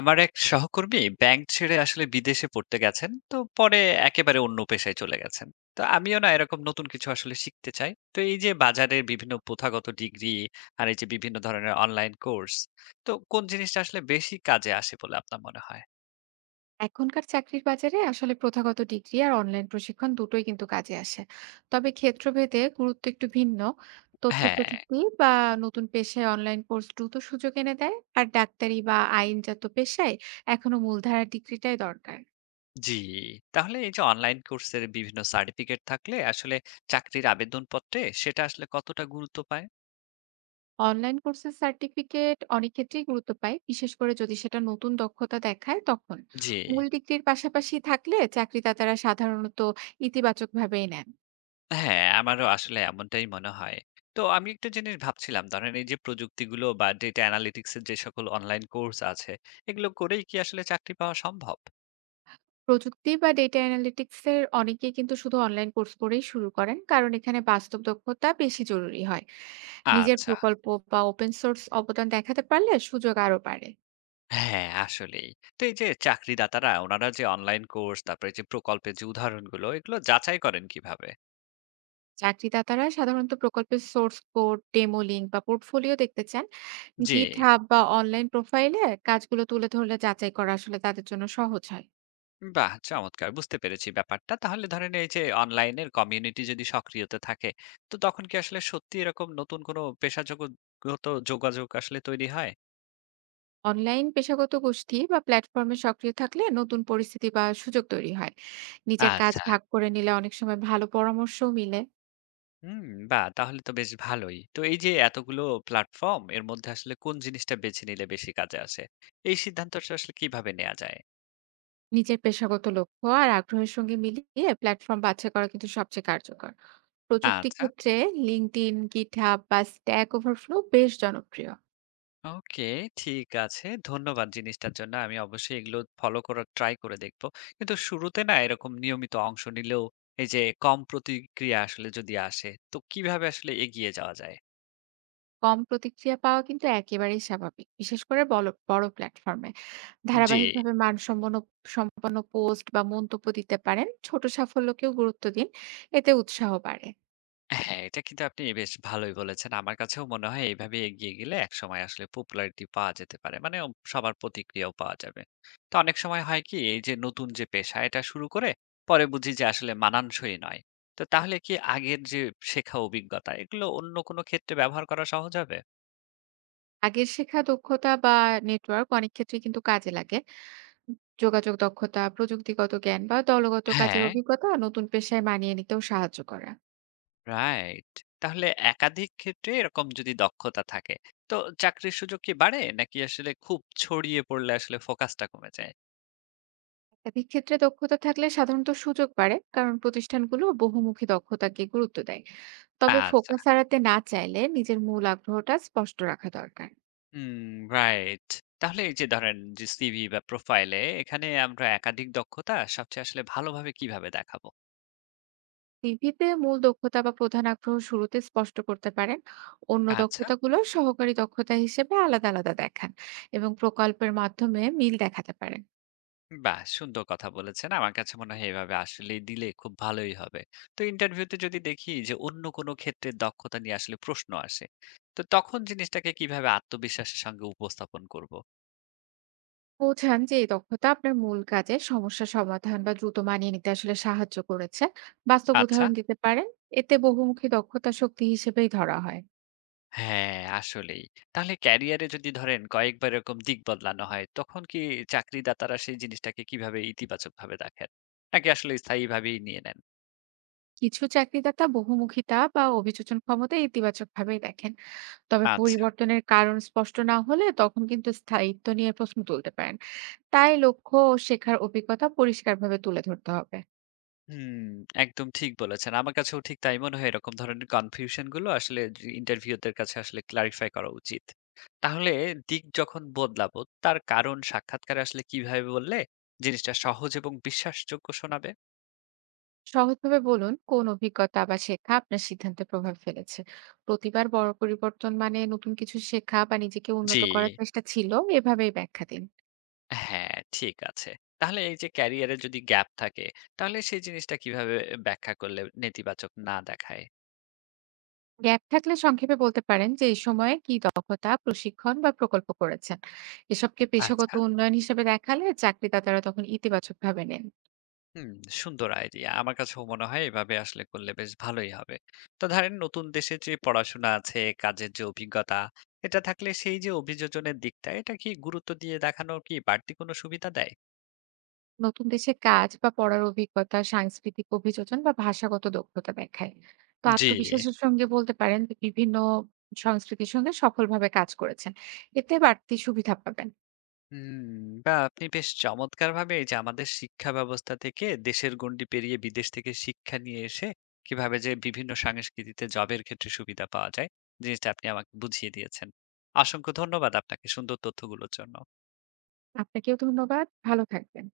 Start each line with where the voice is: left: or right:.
left: আমার এক সহকর্মী ব্যাংক ছেড়ে আসলে বিদেশে পড়তে গেছেন, তো পরে একেবারে অন্য পেশায় চলে গেছেন। তো আমিও না এরকম নতুন কিছু আসলে শিখতে চাই। তো এই যে বাজারের বিভিন্ন প্রথাগত ডিগ্রি আর এই যে বিভিন্ন ধরনের অনলাইন কোর্স, তো কোন জিনিসটা আসলে বেশি কাজে আসে বলে আপনার মনে হয়?
right: এখনকার চাকরির বাজারে আসলে প্রথাগত ডিগ্রি আর অনলাইন প্রশিক্ষণ দুটোই কিন্তু কাজে আসে। তবে ক্ষেত্রভেদে গুরুত্ব একটু ভিন্ন। তথ্য
left: হ্যাঁ।
right: প্রযুক্তি বা নতুন পেশায় অনলাইন কোর্স দ্রুত সুযোগ এনে দেয়, আর ডাক্তারি বা আইনজাত পেশায় এখনো মূলধারার ডিগ্রিটাই দরকার।
left: জি। তাহলে এই যে অনলাইন কোর্সের বিভিন্ন সার্টিফিকেট থাকলে আসলে চাকরির আবেদন পত্রে সেটা আসলে কতটা গুরুত্ব পায়?
right: অনলাইন কোর্সের সার্টিফিকেট অনেক ক্ষেত্রেই গুরুত্ব পায়, বিশেষ করে যদি সেটা নতুন দক্ষতা দেখায়, তখন
left: জি।
right: মূল ডিগ্রির পাশাপাশি থাকলে চাকরিদাতারা সাধারণত ইতিবাচকভাবেই নেন।
left: হ্যাঁ, আমারও আসলে এমনটাই মনে হয়। তো আমি একটা জিনিস ভাবছিলাম, ধরেন এই যে প্রযুক্তিগুলো বা ডেটা অ্যানালিটিক্স এর যে সকল অনলাইন কোর্স আছে, এগুলো করেই কি আসলে চাকরি পাওয়া সম্ভব?
right: প্রযুক্তি বা ডেটা অ্যানালিটিক্স এর অনেকেই কিন্তু শুধু অনলাইন কোর্স করেই শুরু করেন, কারণ এখানে বাস্তব দক্ষতা বেশি জরুরি হয়। নিজের
left: আচ্ছা।
right: প্রকল্প বা ওপেন সোর্স অবদান দেখাতে পারলে সুযোগ আরো বাড়ে।
left: হ্যাঁ, আসলেই। তো এই যে চাকরিদাতারা ওনারা যে অনলাইন কোর্স, তারপরে যে প্রকল্পের যে উদাহরণগুলো, এগুলো যাচাই করেন কিভাবে?
right: চাকরিদাতারা সাধারণত প্রকল্পের সোর্স কোড, ডেমো লিঙ্ক বা পোর্টফোলিও দেখতে চান।
left: জি।
right: গিট হাব বা অনলাইন প্রোফাইলে কাজগুলো তুলে ধরলে যাচাই করা আসলে তাদের জন্য সহজ হয়।
left: বাহ! চমৎকার, বুঝতে পেরেছি ব্যাপারটা। তাহলে ধরেন এই যে অনলাইনের কমিউনিটি যদি সক্রিয়তা থাকে, তো তখন কি আসলে সত্যি এরকম নতুন কোনো পেশাজগত যোগাযোগ আসলে তৈরি হয়?
right: অনলাইন পেশাগত গোষ্ঠী বা প্ল্যাটফর্মে সক্রিয় থাকলে নতুন পরিস্থিতি বা সুযোগ তৈরি হয়। নিজের কাজ
left: আচ্ছা।
right: ভাগ করে নিলে অনেক সময় ভালো পরামর্শও মিলে।
left: হুম। বাহ! তাহলে তো বেশ ভালোই। তো এই যে এতগুলো প্ল্যাটফর্ম এর মধ্যে আসলে কোন জিনিসটা বেছে নিলে বেশি কাজে আসে? এই সিদ্ধান্তটা আসলে কিভাবে নেওয়া যায়?
right: নিজের পেশাগত লক্ষ্য আর আগ্রহের সঙ্গে মিলিয়ে প্ল্যাটফর্ম বাছাই করা কিন্তু সবচেয়ে কার্যকর। প্রযুক্তি
left: আচ্ছা।
right: ক্ষেত্রে লিঙ্কডইন, গিটহাব বা স্ট্যাক ওভারফ্লো বেশ জনপ্রিয়।
left: ওকে, ঠিক আছে। ধন্যবাদ জিনিসটার জন্য। আমি অবশ্যই এগুলো ফলো করার ট্রাই করে দেখব। কিন্তু শুরুতে না এরকম নিয়মিত অংশ নিলেও এই যে কম প্রতিক্রিয়া আসলে যদি আসে, তো কিভাবে আসলে এগিয়ে যাওয়া যায়?
right: কম প্রতিক্রিয়া পাওয়া কিন্তু একেবারেই স্বাভাবিক, বিশেষ করে বড় বড় প্ল্যাটফর্মে।
left: জি।
right: ধারাবাহিকভাবে মানসম্পন্ন পোস্ট বা মন্তব্য দিতে পারেন, ছোট সাফল্যকেও গুরুত্ব দিন, এতে উৎসাহ বাড়ে।
left: হ্যাঁ, এটা কিন্তু আপনি বেশ ভালোই বলেছেন। আমার কাছেও মনে হয় এইভাবে এগিয়ে গেলে একসময় আসলে popularity পাওয়া যেতে পারে। মানে সবার প্রতিক্রিয়াও পাওয়া যাবে। তো অনেক সময় হয় কি এই যে নতুন যে পেশা এটা শুরু করে পরে বুঝি যে আসলে মানানসই নয়। তো তাহলে কি আগের যে শেখা অভিজ্ঞতা এগুলো অন্য কোনো ক্ষেত্রে ব্যবহার করা সহজ হবে?
right: আগের শেখা দক্ষতা বা নেটওয়ার্ক অনেক ক্ষেত্রে কিন্তু কাজে লাগে। যোগাযোগ দক্ষতা, প্রযুক্তিগত জ্ঞান বা দলগত কাজের
left: হ্যাঁ,
right: অভিজ্ঞতা নতুন পেশায় মানিয়ে নিতেও সাহায্য করে।
left: রাইট। তাহলে একাধিক ক্ষেত্রে এরকম যদি দক্ষতা থাকে, তো চাকরির সুযোগ কি বাড়ে, নাকি আসলে খুব ছড়িয়ে পড়লে আসলে ফোকাসটা কমে যায়?
right: একাধিক ক্ষেত্রে দক্ষতা থাকলে সাধারণত সুযোগ বাড়ে, কারণ প্রতিষ্ঠানগুলো বহুমুখী দক্ষতাকে গুরুত্ব দেয়। তবে
left: আচ্ছা।
right: ফোকাস হারাতে না চাইলে নিজের মূল আগ্রহটা স্পষ্ট রাখা দরকার।
left: Hmm, right. তাহলে এই যে ধরেন যে সিভি বা প্রোফাইলে এখানে আমরা একাধিক দক্ষতা সবচেয়ে আসলে ভালোভাবে কিভাবে দেখাবো?
right: সিভিতে মূল দক্ষতা বা প্রধান আগ্রহ শুরুতে স্পষ্ট করতে পারেন। অন্য
left: আচ্ছা।
right: দক্ষতাগুলো সহকারী দক্ষতা হিসেবে আলাদা দেখান এবং প্রকল্পের মাধ্যমে মিল দেখাতে পারেন।
left: বাহ! সুন্দর কথা বলেছেন। আমার কাছে মনে হয় এভাবে আসলে দিলে খুব ভালোই হবে। তো ইন্টারভিউতে যদি দেখি যে অন্য কোনো ক্ষেত্রে দক্ষতা নিয়ে আসলে প্রশ্ন আসে, তো তখন জিনিসটাকে কিভাবে আত্মবিশ্বাসের সঙ্গে উপস্থাপন করব?
right: বোঝান যে এই দক্ষতা আপনার মূল কাজে সমস্যা সমাধান বা দ্রুত মানিয়ে নিতে আসলে সাহায্য করেছে। বাস্তব
left: আচ্ছা।
right: উদাহরণ দিতে পারেন, এতে বহুমুখী দক্ষতা শক্তি হিসেবেই ধরা হয়।
left: হ্যাঁ, আসলেই। তাহলে ক্যারিয়ারে যদি ধরেন কয়েকবার এরকম দিক বদলানো হয়, তখন কি চাকরিদাতারা সেই জিনিসটাকে কিভাবে ইতিবাচকভাবে দেখেন? নাকি আসলে স্থায়ীভাবেই নিয়ে নেন?
right: কিছু চাকরিদাতা বহুমুখিতা বা অভিযোজন ক্ষমতা ইতিবাচক ভাবেই দেখেন, তবে
left: আচ্ছা।
right: পরিবর্তনের কারণ স্পষ্ট না হলে তখন কিন্তু স্থায়িত্ব নিয়ে প্রশ্ন তুলতে পারেন। তাই লক্ষ্য ও শেখার অভিজ্ঞতা পরিষ্কারভাবে তুলে ধরতে হবে।
left: হুম, একদম ঠিক বলেছেন। আমার কাছেও ঠিক তাই মনে হয়। এরকম ধরনের কনফিউশন গুলো আসলে যে ইন্টারভিউ দের কাছে আসলে ক্লারিফাই করা উচিত। তাহলে দিক যখন বদলাবো, তার কারণ সাক্ষাৎকারে আসলে কিভাবে বললে জিনিসটা সহজ এবং বিশ্বাসযোগ্য শোনাবে?
right: সহজভাবে বলুন কোন অভিজ্ঞতা বা শেখা আপনার সিদ্ধান্তে প্রভাব ফেলেছে। প্রতিবার বড় পরিবর্তন মানে নতুন কিছু শেখা বা নিজেকে
left: জি।
right: উন্নত করার চেষ্টা ছিল, এভাবেই ব্যাখ্যা দিন।
left: হ্যাঁ, ঠিক আছে। তাহলে এই যে ক্যারিয়ারে যদি গ্যাপ থাকে, তাহলে সেই জিনিসটা কিভাবে ব্যাখ্যা করলে নেতিবাচক না দেখায়?
right: গ্যাপ থাকলে সংক্ষেপে বলতে পারেন যে এই সময়ে কি দক্ষতা, প্রশিক্ষণ বা প্রকল্প করেছেন। এসবকে পেশাগত
left: আচ্ছা।
right: উন্নয়ন হিসেবে দেখালে চাকরিদাতারা তখন ইতিবাচকভাবে নেন।
left: হুম, সুন্দর আইডিয়া। আমার কাছেও মনে হয় এভাবে আসলে করলে বেশ ভালোই হবে। তো ধরেন নতুন দেশে যে পড়াশোনা আছে, কাজের যে অভিজ্ঞতা, এটা থাকলে সেই যে অভিযোজনের দিকটা, এটা কি গুরুত্ব দিয়ে দেখানোর কি বাড়তি কোনো সুবিধা দেয়?
right: নতুন দেশে কাজ বা পড়ার অভিজ্ঞতা সাংস্কৃতিক অভিযোজন বা ভাষাগত দক্ষতা দেখায়। তো
left: জি।
right: আত্মবিশ্বাসের সঙ্গে বলতে পারেন যে বিভিন্ন সংস্কৃতির সঙ্গে সফলভাবে কাজ করেছেন, এতে বাড়তি সুবিধা পাবেন।
left: হুম, বা আপনি বেশ চমৎকারভাবে এই যে আমাদের শিক্ষা ব্যবস্থা থেকে দেশের গণ্ডি পেরিয়ে বিদেশ থেকে শিক্ষা নিয়ে এসে কিভাবে যে বিভিন্ন সংস্কৃতিতে জবের ক্ষেত্রে সুবিধা পাওয়া যায়, জিনিসটা আপনি আমাকে বুঝিয়ে দিয়েছেন। অসংখ্য ধন্যবাদ আপনাকে সুন্দর তথ্যগুলোর জন্য।
right: আপনাকেও ধন্যবাদ, ভালো থাকবেন।